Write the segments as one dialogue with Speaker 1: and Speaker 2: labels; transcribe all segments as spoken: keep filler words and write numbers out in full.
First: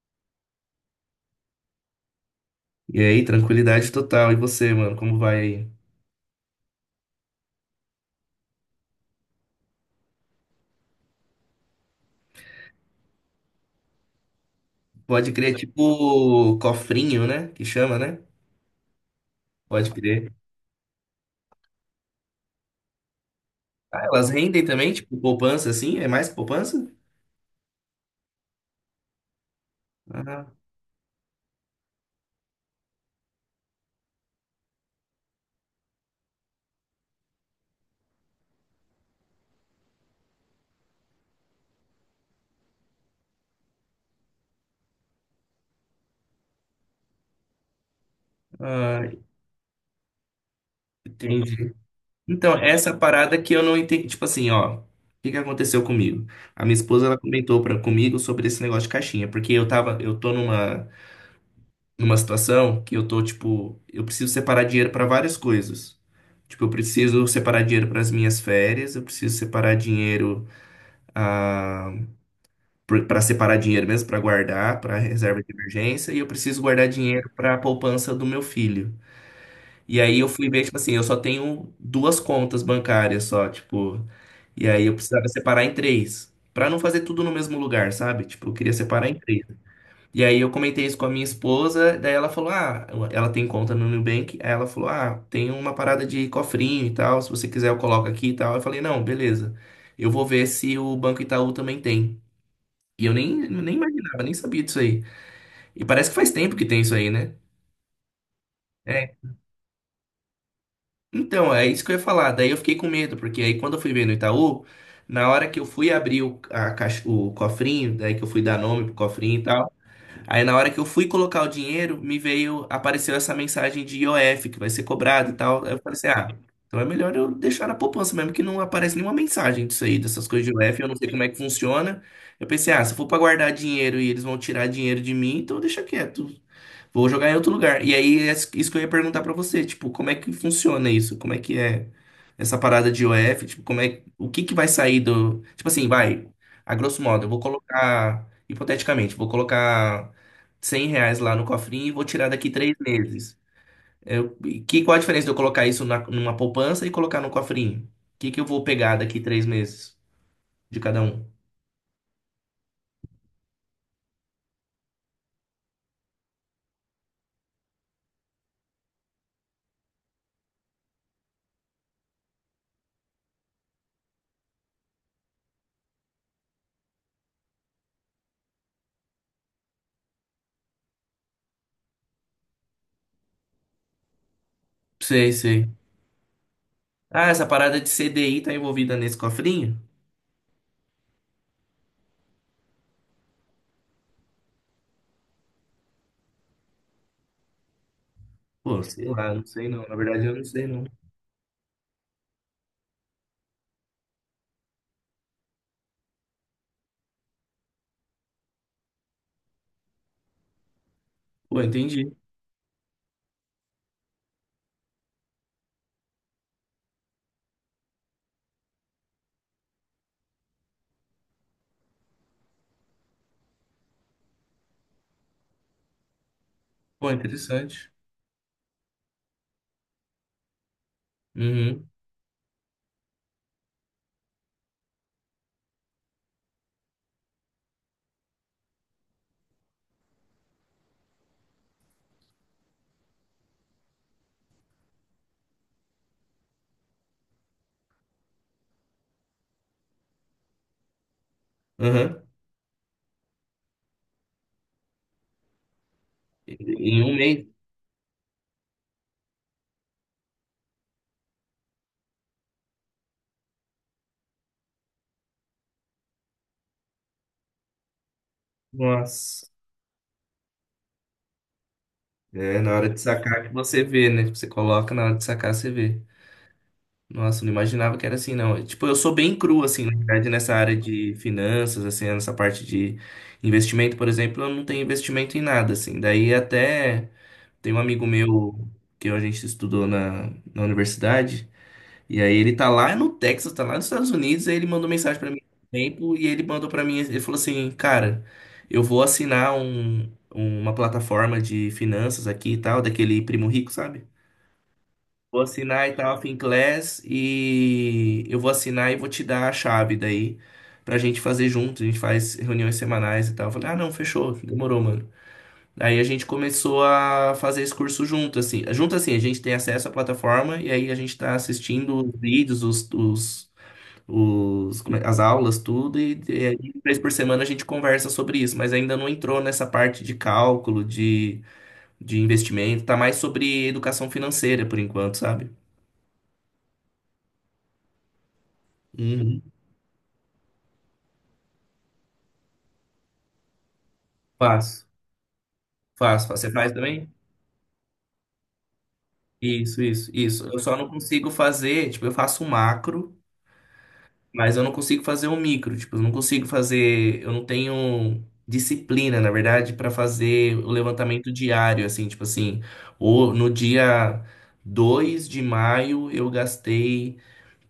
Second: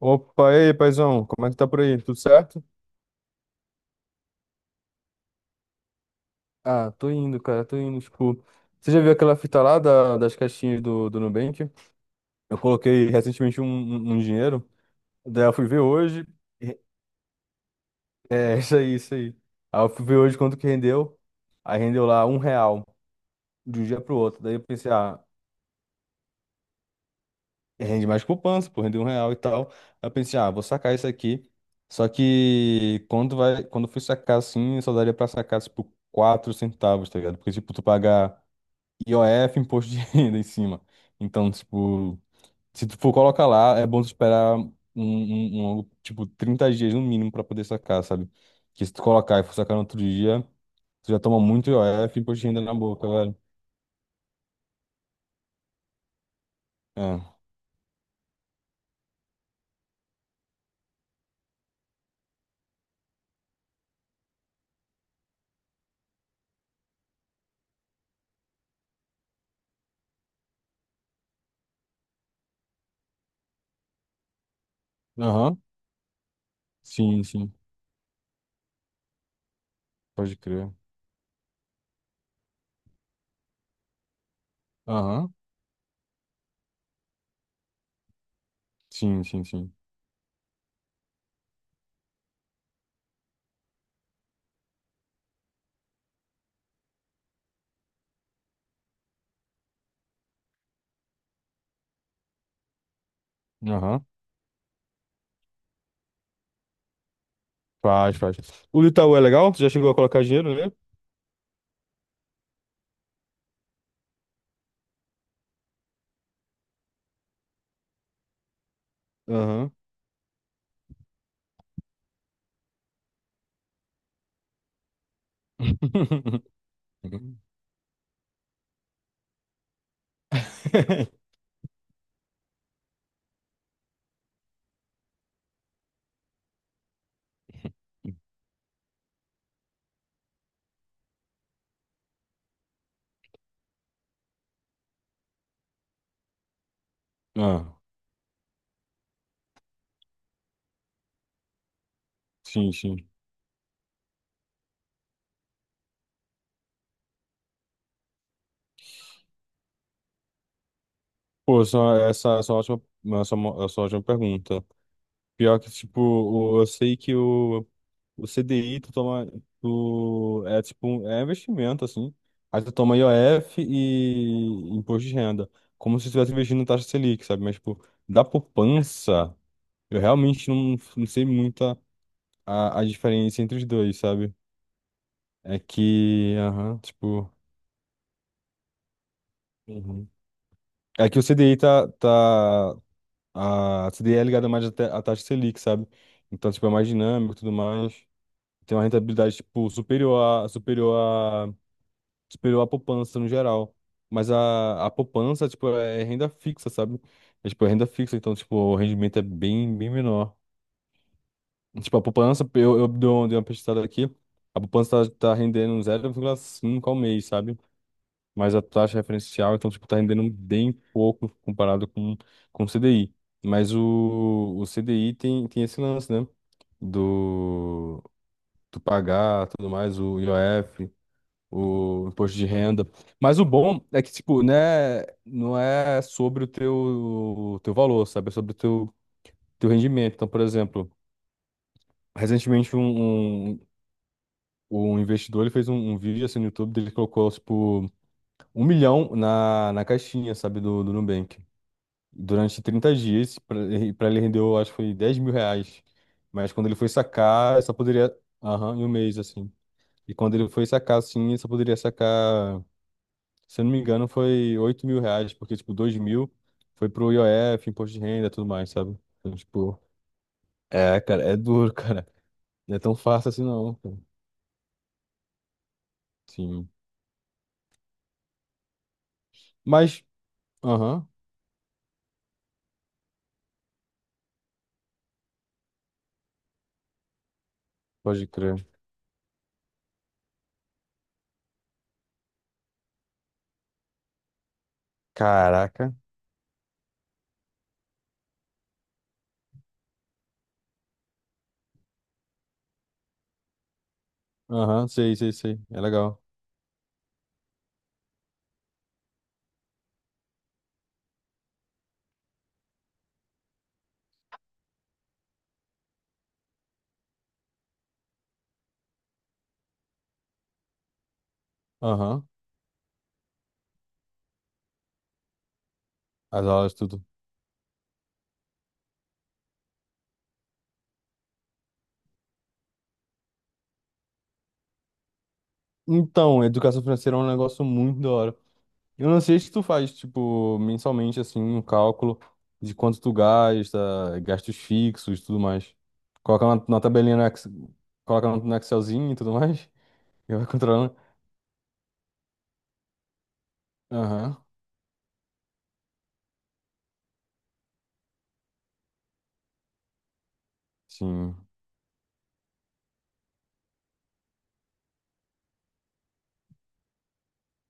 Speaker 1: Opa, e aí, paizão, como é que tá por aí? Tudo certo?
Speaker 2: E aí, tranquilidade total. E você, mano, como vai aí?
Speaker 1: Ah, tô indo, cara, tô indo. Tipo, você já viu aquela fita lá da- das caixinhas do, do Nubank? Eu coloquei recentemente um, um- um dinheiro,
Speaker 2: Pode
Speaker 1: daí eu
Speaker 2: crer,
Speaker 1: fui ver hoje.
Speaker 2: tipo
Speaker 1: e-
Speaker 2: cofrinho, né? Que chama, né?
Speaker 1: É, isso aí, isso aí. Aí eu
Speaker 2: Pode
Speaker 1: fui ver
Speaker 2: crer.
Speaker 1: hoje quanto que rendeu. Aí rendeu lá um real, de um dia
Speaker 2: Ah,
Speaker 1: pro
Speaker 2: elas
Speaker 1: outro. Daí eu
Speaker 2: rendem
Speaker 1: pensei,
Speaker 2: também, tipo
Speaker 1: ah,
Speaker 2: poupança, assim? É mais que poupança?
Speaker 1: rende mais poupança, pô, rendeu um real e tal. Aí eu pensei,
Speaker 2: Ah,
Speaker 1: ah, vou sacar isso aqui. Só que quando vai, quando eu fui sacar assim, só daria pra sacar, tipo, quatro centavos, tá ligado? Porque, tipo, tu pagar. I O F, imposto de renda em cima. Então, tipo, se tu for colocar lá, é bom tu esperar um, um, um longo, tipo, trinta dias no mínimo pra poder sacar, sabe? Que se
Speaker 2: ah,
Speaker 1: tu colocar e for sacar no outro dia, tu já toma muito
Speaker 2: entendi.
Speaker 1: I O F, imposto de
Speaker 2: Então,
Speaker 1: renda na
Speaker 2: essa
Speaker 1: boca, velho.
Speaker 2: parada que eu não entendi. Tipo assim, ó. O que que aconteceu comigo? A minha esposa, ela
Speaker 1: É.
Speaker 2: comentou pra, comigo sobre esse negócio de caixinha. Porque eu tava, eu tô numa, numa situação que eu tô, tipo, eu preciso separar dinheiro pra várias coisas. Tipo, eu preciso separar dinheiro para as minhas férias, eu preciso separar dinheiro para separar dinheiro mesmo, para guardar, para reserva de
Speaker 1: Aham.
Speaker 2: emergência, e eu preciso guardar
Speaker 1: Sim,
Speaker 2: dinheiro
Speaker 1: sim.
Speaker 2: para a poupança do meu filho. E aí eu
Speaker 1: Pode
Speaker 2: fui ver,
Speaker 1: crer.
Speaker 2: tipo assim, eu só tenho duas contas bancárias só, tipo, e aí eu precisava
Speaker 1: Aham.
Speaker 2: separar em três. Pra não fazer tudo no mesmo lugar, sabe? Tipo, eu queria separar em
Speaker 1: Sim,
Speaker 2: três.
Speaker 1: sim, sim.
Speaker 2: E aí eu comentei isso com a minha esposa, daí ela falou: "Ah, ela tem conta no Nubank". Aí ela falou: "Ah, tem uma parada de cofrinho e tal, se você quiser eu coloco aqui e tal". Eu falei: "Não, beleza. Eu vou ver se o Banco Itaú também tem". E eu nem, nem
Speaker 1: Aham.
Speaker 2: imaginava, nem sabia disso aí. E parece que faz tempo que tem isso aí, né?
Speaker 1: Faz, faz. O do
Speaker 2: É.
Speaker 1: Itaú é legal? Tu já chegou a colocar dinheiro, né?
Speaker 2: Então, é isso que eu ia falar. Daí eu fiquei com medo, porque aí quando eu fui ver no Itaú, na hora que eu fui abrir o, a caixa- o cofrinho, daí que eu fui dar nome pro cofrinho e tal,
Speaker 1: Aham.
Speaker 2: aí na hora que eu fui colocar o dinheiro, me veio, apareceu essa mensagem de I O F, que vai ser cobrado e tal. Aí eu falei assim, ah, então é melhor eu deixar na poupança mesmo, que não aparece nenhuma mensagem disso aí, dessas coisas de I O F, eu não sei como é que funciona. Eu pensei, ah, se for pra guardar dinheiro e eles vão tirar dinheiro de mim, então deixa quieto. Vou jogar em outro lugar. E aí, é isso que eu ia perguntar pra você, tipo, como é que funciona isso? Como é que é essa parada de o f. Tipo, como é, o que que vai sair do, tipo assim, vai, a grosso modo, eu vou
Speaker 1: Ah,
Speaker 2: colocar, hipoteticamente, vou colocar cem reais lá no cofrinho e vou tirar daqui
Speaker 1: sim,
Speaker 2: três
Speaker 1: sim.
Speaker 2: meses. Eu, e que, qual a diferença de eu colocar isso na- numa poupança e colocar no cofrinho? O que que eu vou pegar daqui três meses de cada um?
Speaker 1: Pô, só, essa, essa é ótima, essa, é essa é ótima pergunta. Pior que, tipo, o- eu sei que o, o C CDI tu toma, tu, é tipo, um- é investimento, assim. Aí tu toma I O F e imposto de renda. Como se tu estivesse investindo em taxa Selic, sabe? Mas, tipo, da poupança, eu realmente não, não sei muito a, a a diferença entre os dois, sabe?
Speaker 2: Sei,
Speaker 1: É
Speaker 2: sei.
Speaker 1: que, aham,
Speaker 2: Ah,
Speaker 1: tipo.
Speaker 2: essa parada de C D I tá envolvida nesse cofrinho?
Speaker 1: Uhum. É que o C D I tá, tá. A C D I é ligada mais à ta- à taxa Selic, sabe? Então, tipo, é mais dinâmico e tudo mais. Tem
Speaker 2: Pô,
Speaker 1: uma
Speaker 2: sei lá,
Speaker 1: rentabilidade,
Speaker 2: não sei
Speaker 1: tipo,
Speaker 2: não. Na
Speaker 1: superior
Speaker 2: verdade, eu não
Speaker 1: à,
Speaker 2: sei não.
Speaker 1: superior à, superior à poupança no geral. Mas a, a poupança, tipo, é renda fixa, sabe? É, tipo, é renda fixa, então, tipo, o rendimento é bem, bem menor.
Speaker 2: Pô,
Speaker 1: Tipo, a
Speaker 2: entendi.
Speaker 1: poupança, eu, eu dei uma dei uma pesquisada aqui, a poupança tá, tá rendendo zero vírgula cinco ao mês, sabe? Mas a taxa referencial, então, tipo, tá rendendo bem pouco comparado com, com o C D I. Mas o, o C D I tem, tem esse lance, né?
Speaker 2: Pô, interessante.
Speaker 1: Do, do pagar, tudo mais, o I O F,
Speaker 2: Uhum.
Speaker 1: o imposto de renda. Mas o bom é que, tipo, né, não é sobre o teu, o teu valor, sabe? É sobre o teu, teu rendimento. Então, por exemplo, recentemente um, um, um investidor ele fez um, um vídeo assim no YouTube, dele colocou, tipo, um milhão na, na caixinha, sabe, do, do Nubank.
Speaker 2: Uhum.
Speaker 1: Durante trinta dias, para ele rendeu, eu acho que foi dez mil reais. Mas quando ele foi
Speaker 2: Em um mês.
Speaker 1: sacar, só poderia. Aham, em um mês, assim. E quando ele foi sacar, assim, só poderia sacar, se eu não me engano, foi oito mil reais, porque, tipo, dois mil foi pro I O F, imposto de renda e tudo mais, sabe? Então,
Speaker 2: Nossa.
Speaker 1: tipo, é, cara, é duro, cara.
Speaker 2: É, na
Speaker 1: Não é
Speaker 2: hora
Speaker 1: tão
Speaker 2: de
Speaker 1: fácil
Speaker 2: sacar
Speaker 1: assim,
Speaker 2: que
Speaker 1: não,
Speaker 2: você
Speaker 1: cara.
Speaker 2: vê, né? Tipo, você coloca, na hora de sacar você vê.
Speaker 1: Sim.
Speaker 2: Nossa, eu não imaginava que era assim, não. Tipo, eu sou bem cru, assim, na
Speaker 1: Mas,
Speaker 2: verdade, nessa área
Speaker 1: aham,
Speaker 2: de finanças, assim, nessa parte de investimento, por exemplo, eu não tenho investimento em nada, assim. Daí até tem um amigo
Speaker 1: pode crer.
Speaker 2: meu que a gente estudou na, na universidade. E aí ele tá lá no Texas, tá lá nos Estados Unidos, aí ele mandou mensagem pra mim há um
Speaker 1: Caraca.
Speaker 2: tempo e ele mandou pra mim, ele falou assim, cara, eu vou assinar um, um, uma plataforma de finanças aqui e tal, daquele primo rico, sabe?
Speaker 1: Aham, sei, sei,
Speaker 2: Vou
Speaker 1: sei. É
Speaker 2: assinar e tal,
Speaker 1: legal.
Speaker 2: Finclass, e eu vou assinar e vou te dar a chave daí pra gente fazer junto, a gente faz reuniões semanais e tal. Eu falei, ah, não, fechou, demorou, mano. Aí a gente começou a fazer esse curso junto, assim. Junto, assim, a gente tem acesso à plataforma e aí a gente tá assistindo os
Speaker 1: Aham,
Speaker 2: vídeos, os, os, os- como é- as aulas, tudo, e, e
Speaker 1: as
Speaker 2: aí,
Speaker 1: aulas,
Speaker 2: três
Speaker 1: tudo.
Speaker 2: por semana a gente conversa sobre isso, mas ainda não entrou nessa parte de cálculo, de, de investimento, tá mais sobre educação financeira por enquanto, sabe?
Speaker 1: Então, educação financeira é um negócio muito da hora. Eu não sei se
Speaker 2: Uhum.
Speaker 1: tu faz, tipo, mensalmente, assim, um cálculo de quanto tu gasta, gastos
Speaker 2: Faço,
Speaker 1: fixos e tudo mais.
Speaker 2: faço, faço.
Speaker 1: Coloca
Speaker 2: Você
Speaker 1: na,
Speaker 2: faz
Speaker 1: na
Speaker 2: também?
Speaker 1: tabelinha no Excel, coloca no, no Excelzinho e tudo mais.
Speaker 2: Isso, isso,
Speaker 1: E
Speaker 2: isso.
Speaker 1: vai
Speaker 2: Eu só não
Speaker 1: controlando.
Speaker 2: consigo fazer, tipo, eu faço o macro.
Speaker 1: Aham,
Speaker 2: Mas eu não consigo fazer um micro, tipo, eu não consigo fazer, eu não tenho disciplina, na verdade, para fazer o levantamento
Speaker 1: sim.
Speaker 2: diário, assim, tipo assim, ou no dia dois de maio eu gastei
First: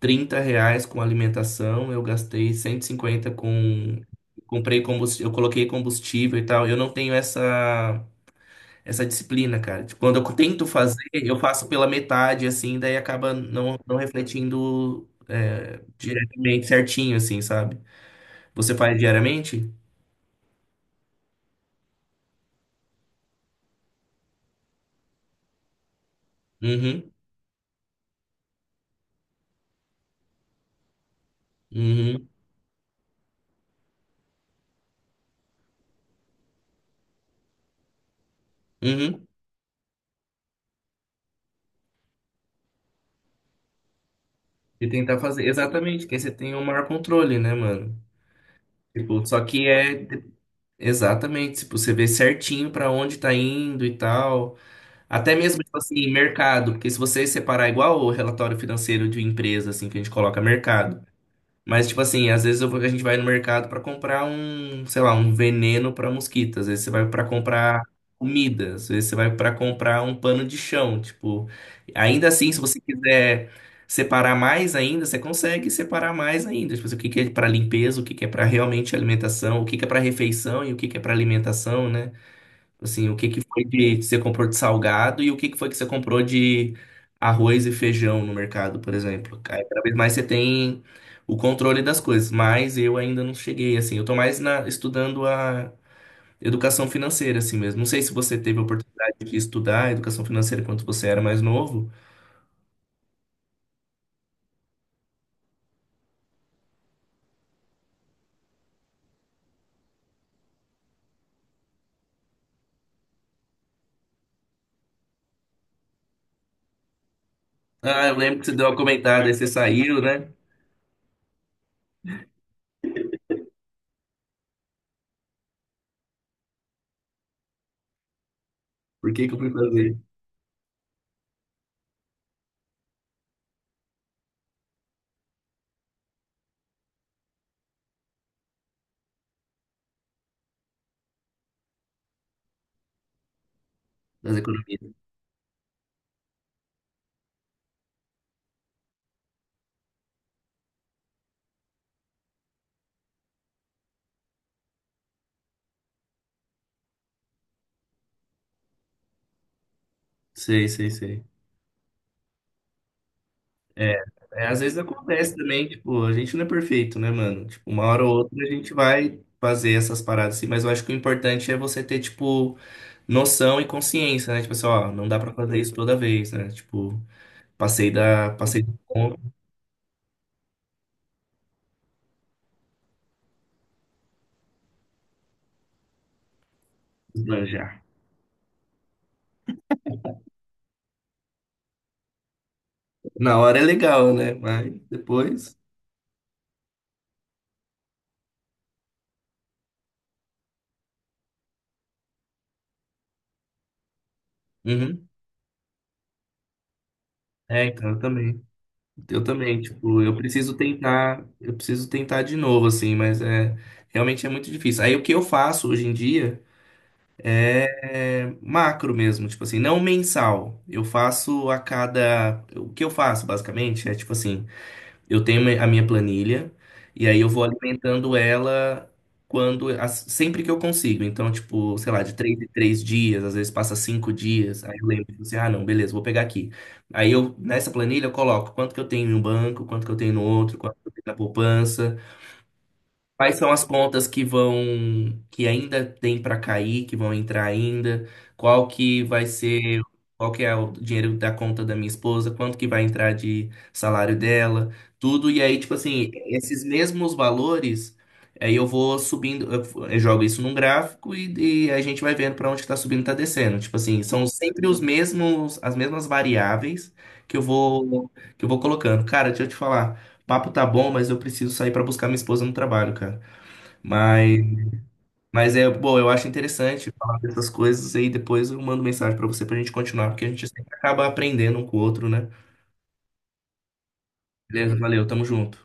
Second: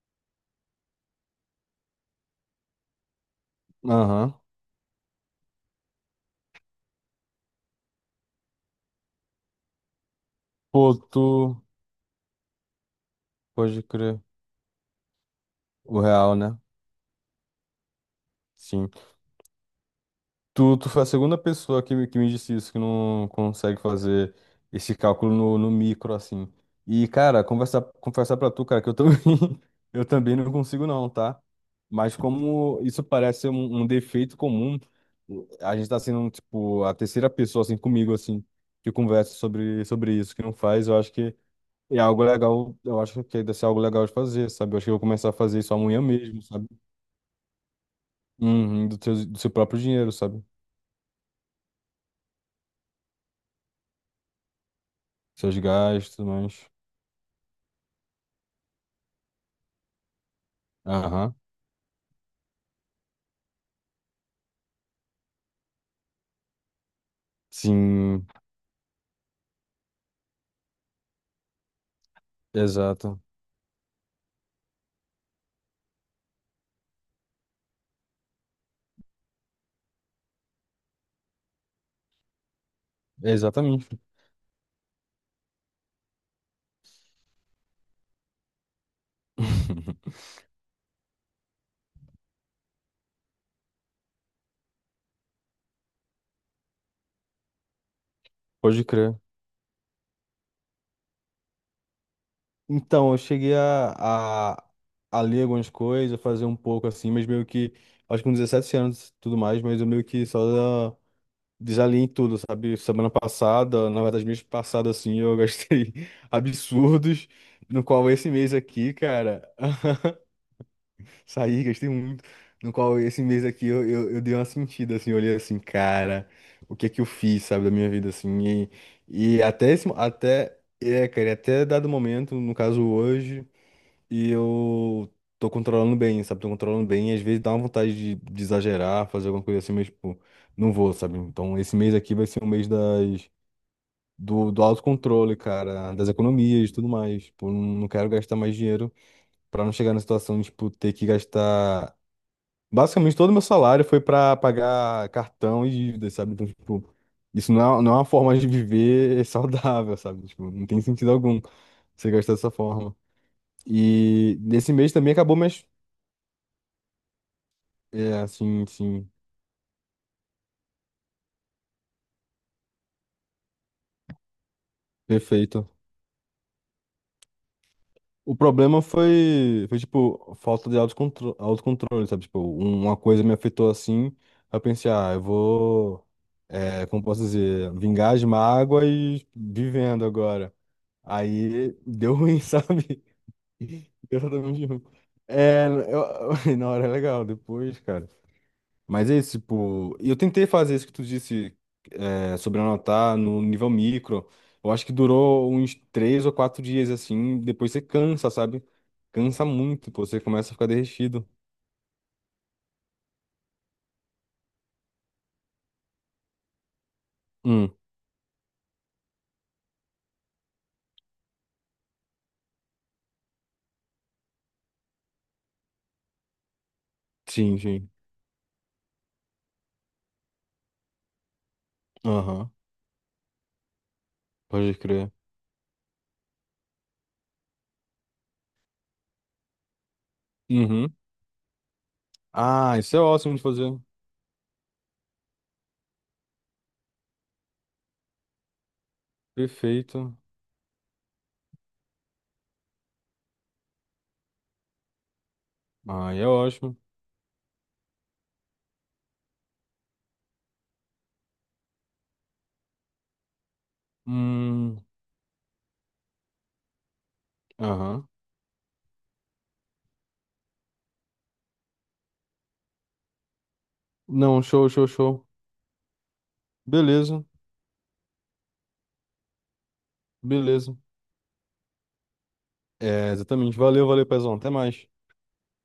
Speaker 2: trinta reais com alimentação, eu gastei cento e cinquenta com,
Speaker 1: Aham.
Speaker 2: comprei combustível, eu coloquei combustível e tal, eu não tenho essa essa disciplina, cara. Tipo, quando eu tento
Speaker 1: Pô,
Speaker 2: fazer, eu
Speaker 1: tu.
Speaker 2: faço pela metade, assim, daí acaba não,
Speaker 1: Pode
Speaker 2: não
Speaker 1: crer.
Speaker 2: refletindo é,
Speaker 1: O real, né?
Speaker 2: diretamente certinho, assim, sabe? Você
Speaker 1: Sim.
Speaker 2: faz diariamente?
Speaker 1: Tu, tu foi a segunda pessoa que, me- que me disse isso, que não consegue fazer esse cálculo no, no micro, assim. E,
Speaker 2: Uhum,
Speaker 1: cara, conversar, conversar pra tu, cara, que eu também, eu também não consigo não, tá? Mas
Speaker 2: uhum,
Speaker 1: como isso parece ser um, um defeito comum, a gente tá sendo, tipo, a terceira pessoa, assim, comigo, assim, que
Speaker 2: uhum.
Speaker 1: conversa sobre, sobre isso, que não faz, eu acho que é algo legal, eu acho que deve ser algo legal de fazer, sabe? Eu acho
Speaker 2: E
Speaker 1: que eu vou
Speaker 2: tentar
Speaker 1: começar a
Speaker 2: fazer.
Speaker 1: fazer isso amanhã
Speaker 2: Exatamente, que aí você
Speaker 1: mesmo,
Speaker 2: tem o
Speaker 1: sabe?
Speaker 2: maior controle, né, mano?
Speaker 1: Uhum, do
Speaker 2: Tipo,
Speaker 1: teu, do
Speaker 2: só
Speaker 1: seu
Speaker 2: que
Speaker 1: próprio
Speaker 2: é.
Speaker 1: dinheiro, sabe?
Speaker 2: Exatamente, tipo, você vê certinho pra onde tá indo e tal. Até
Speaker 1: Seus
Speaker 2: mesmo, tipo assim,
Speaker 1: gastos, e mais.
Speaker 2: mercado. Porque se você separar igual o relatório financeiro de empresa, assim, que a gente coloca mercado.
Speaker 1: Aham.
Speaker 2: Mas, tipo assim, às vezes eu vou- a gente vai no mercado pra comprar um, sei lá, um veneno pra mosquito. Às vezes você vai pra comprar
Speaker 1: Sim,
Speaker 2: comida. Às vezes você vai pra comprar um pano de chão. Tipo, ainda assim, se você
Speaker 1: exato.
Speaker 2: quiser separar mais ainda, você consegue separar mais ainda. Tipo assim, o que que é pra limpeza, o que que é pra realmente alimentação, o que que é pra refeição e o que que é pra alimentação, né? Assim, o que que foi
Speaker 1: Exatamente.
Speaker 2: que você comprou de salgado e o que que foi que você comprou de arroz e feijão no mercado, por exemplo. Aí, cada vez mais você tem o controle das coisas, mas eu ainda não cheguei, assim. Eu tô mais na- estudando a educação financeira, assim mesmo. Não sei se você teve a
Speaker 1: Pode crer.
Speaker 2: oportunidade de estudar educação financeira quando você era mais novo.
Speaker 1: Então, eu cheguei a, a, a ler algumas coisas, fazer um pouco assim, mas meio que, acho que com dezessete anos e tudo mais, mas eu meio que só desalinhei tudo, sabe? Semana passada, na verdade, mês passado, assim, eu gastei absurdos, no
Speaker 2: Ah,
Speaker 1: qual
Speaker 2: eu
Speaker 1: esse
Speaker 2: lembro que você
Speaker 1: mês
Speaker 2: deu uma
Speaker 1: aqui,
Speaker 2: comentada, aí
Speaker 1: cara.
Speaker 2: você saiu, né?
Speaker 1: Saí, gastei muito. No qual esse mês aqui eu, eu, eu dei uma sentida, assim, eu olhei assim, cara, o que é que eu fiz, sabe, da minha vida, assim. E,
Speaker 2: Por que que eu
Speaker 1: e
Speaker 2: fui
Speaker 1: até esse, mo-
Speaker 2: fazer
Speaker 1: até, é, cara, e até dado momento, no caso hoje, e eu tô controlando bem, sabe, tô controlando bem. E às vezes dá uma vontade de, de exagerar, fazer alguma coisa assim, mas, tipo, não vou, sabe. Então esse mês aqui vai ser um mês das,
Speaker 2: das
Speaker 1: do, do
Speaker 2: economias?
Speaker 1: autocontrole, cara, das economias e tudo mais. Tipo, não não quero gastar mais dinheiro. Pra não chegar na situação de, tipo, ter que gastar. Basicamente, todo o meu salário foi para pagar cartão e dívidas, sabe? Então, tipo, isso não é, não é uma forma de viver saudável, sabe? Tipo, não
Speaker 2: Sei,
Speaker 1: tem
Speaker 2: sei,
Speaker 1: sentido
Speaker 2: sei.
Speaker 1: algum você gastar dessa forma.
Speaker 2: É,
Speaker 1: E
Speaker 2: é, às
Speaker 1: nesse
Speaker 2: vezes
Speaker 1: mês também
Speaker 2: acontece
Speaker 1: acabou minhas.
Speaker 2: também, tipo, a gente não é perfeito, né, mano? Tipo, uma hora ou
Speaker 1: É,
Speaker 2: outra a
Speaker 1: assim,
Speaker 2: gente
Speaker 1: sim,
Speaker 2: vai fazer essas paradas assim, mas eu acho que o importante é você ter, tipo, noção e consciência, né? Tipo assim, ó, não dá pra fazer
Speaker 1: perfeito.
Speaker 2: isso toda vez, né? Tipo, passei da,
Speaker 1: O
Speaker 2: passei do
Speaker 1: problema
Speaker 2: ponto,
Speaker 1: foi, foi tipo, falta de autocontro- autocontrole, sabe? Tipo, um- uma coisa me afetou assim, eu pensei, ah, eu vou, é, como posso dizer,
Speaker 2: já.
Speaker 1: vingar as mágoas vivendo agora. Aí deu ruim, sabe?
Speaker 2: Na hora é legal, né?
Speaker 1: Exatamente.
Speaker 2: Mas
Speaker 1: Junto.
Speaker 2: depois.
Speaker 1: É, eu, na hora é legal, depois, cara. Mas é isso, tipo, eu tentei fazer isso que tu disse é, sobre anotar no nível micro. Eu acho que
Speaker 2: Uhum.
Speaker 1: durou uns três ou quatro dias, assim,
Speaker 2: É,
Speaker 1: depois você
Speaker 2: então eu
Speaker 1: cansa,
Speaker 2: também.
Speaker 1: sabe?
Speaker 2: Eu
Speaker 1: Cansa
Speaker 2: também,
Speaker 1: muito,
Speaker 2: tipo,
Speaker 1: pô,
Speaker 2: eu
Speaker 1: você começa a
Speaker 2: preciso
Speaker 1: ficar
Speaker 2: tentar,
Speaker 1: derretido.
Speaker 2: eu preciso tentar de novo, assim, mas é realmente é muito difícil. Aí o que eu faço hoje em dia,
Speaker 1: Hum,
Speaker 2: é macro mesmo, tipo assim, não mensal. Eu faço a cada. O que eu faço, basicamente, é tipo assim: eu tenho a minha planilha, e aí eu vou
Speaker 1: sim, sim.
Speaker 2: alimentando ela quando, as- sempre que eu consigo. Então, tipo, sei lá, de três em
Speaker 1: Aham,
Speaker 2: três dias, às vezes passa cinco dias.
Speaker 1: pode
Speaker 2: Aí eu lembro,
Speaker 1: crer.
Speaker 2: tipo assim, ah, não, beleza, vou pegar aqui. Aí eu, nessa planilha, eu coloco quanto que eu tenho em um banco, quanto que eu tenho no outro, quanto que eu
Speaker 1: Uhum.
Speaker 2: tenho na poupança.
Speaker 1: Ah, isso é ótimo
Speaker 2: Quais
Speaker 1: de
Speaker 2: são as
Speaker 1: fazer.
Speaker 2: contas que vão, que ainda tem para cair, que vão entrar ainda? Qual que vai ser,
Speaker 1: Perfeito.
Speaker 2: qual que é o dinheiro da conta da minha esposa? Quanto que vai entrar de salário dela? Tudo. E aí, tipo assim,
Speaker 1: Ah, é
Speaker 2: esses
Speaker 1: ótimo.
Speaker 2: mesmos valores, aí eu vou subindo, eu f- eu jogo isso num gráfico e, e a gente vai vendo para onde está subindo, está descendo. Tipo assim, são sempre os
Speaker 1: Hum,
Speaker 2: mesmos, as mesmas variáveis que eu
Speaker 1: aham.
Speaker 2: vou, que eu vou colocando. Cara, deixa eu te falar. Papo tá bom, mas eu preciso sair pra buscar minha esposa no trabalho, cara. Mas,
Speaker 1: Não, show, show, show.
Speaker 2: mas é, bom, eu acho interessante falar
Speaker 1: Beleza,
Speaker 2: dessas coisas aí depois eu mando mensagem pra você pra gente continuar, porque a gente sempre
Speaker 1: beleza.
Speaker 2: acaba aprendendo um com o outro, né?
Speaker 1: É, exatamente. Valeu, valeu, Pezão. Até
Speaker 2: Beleza,
Speaker 1: mais.
Speaker 2: valeu, tamo junto.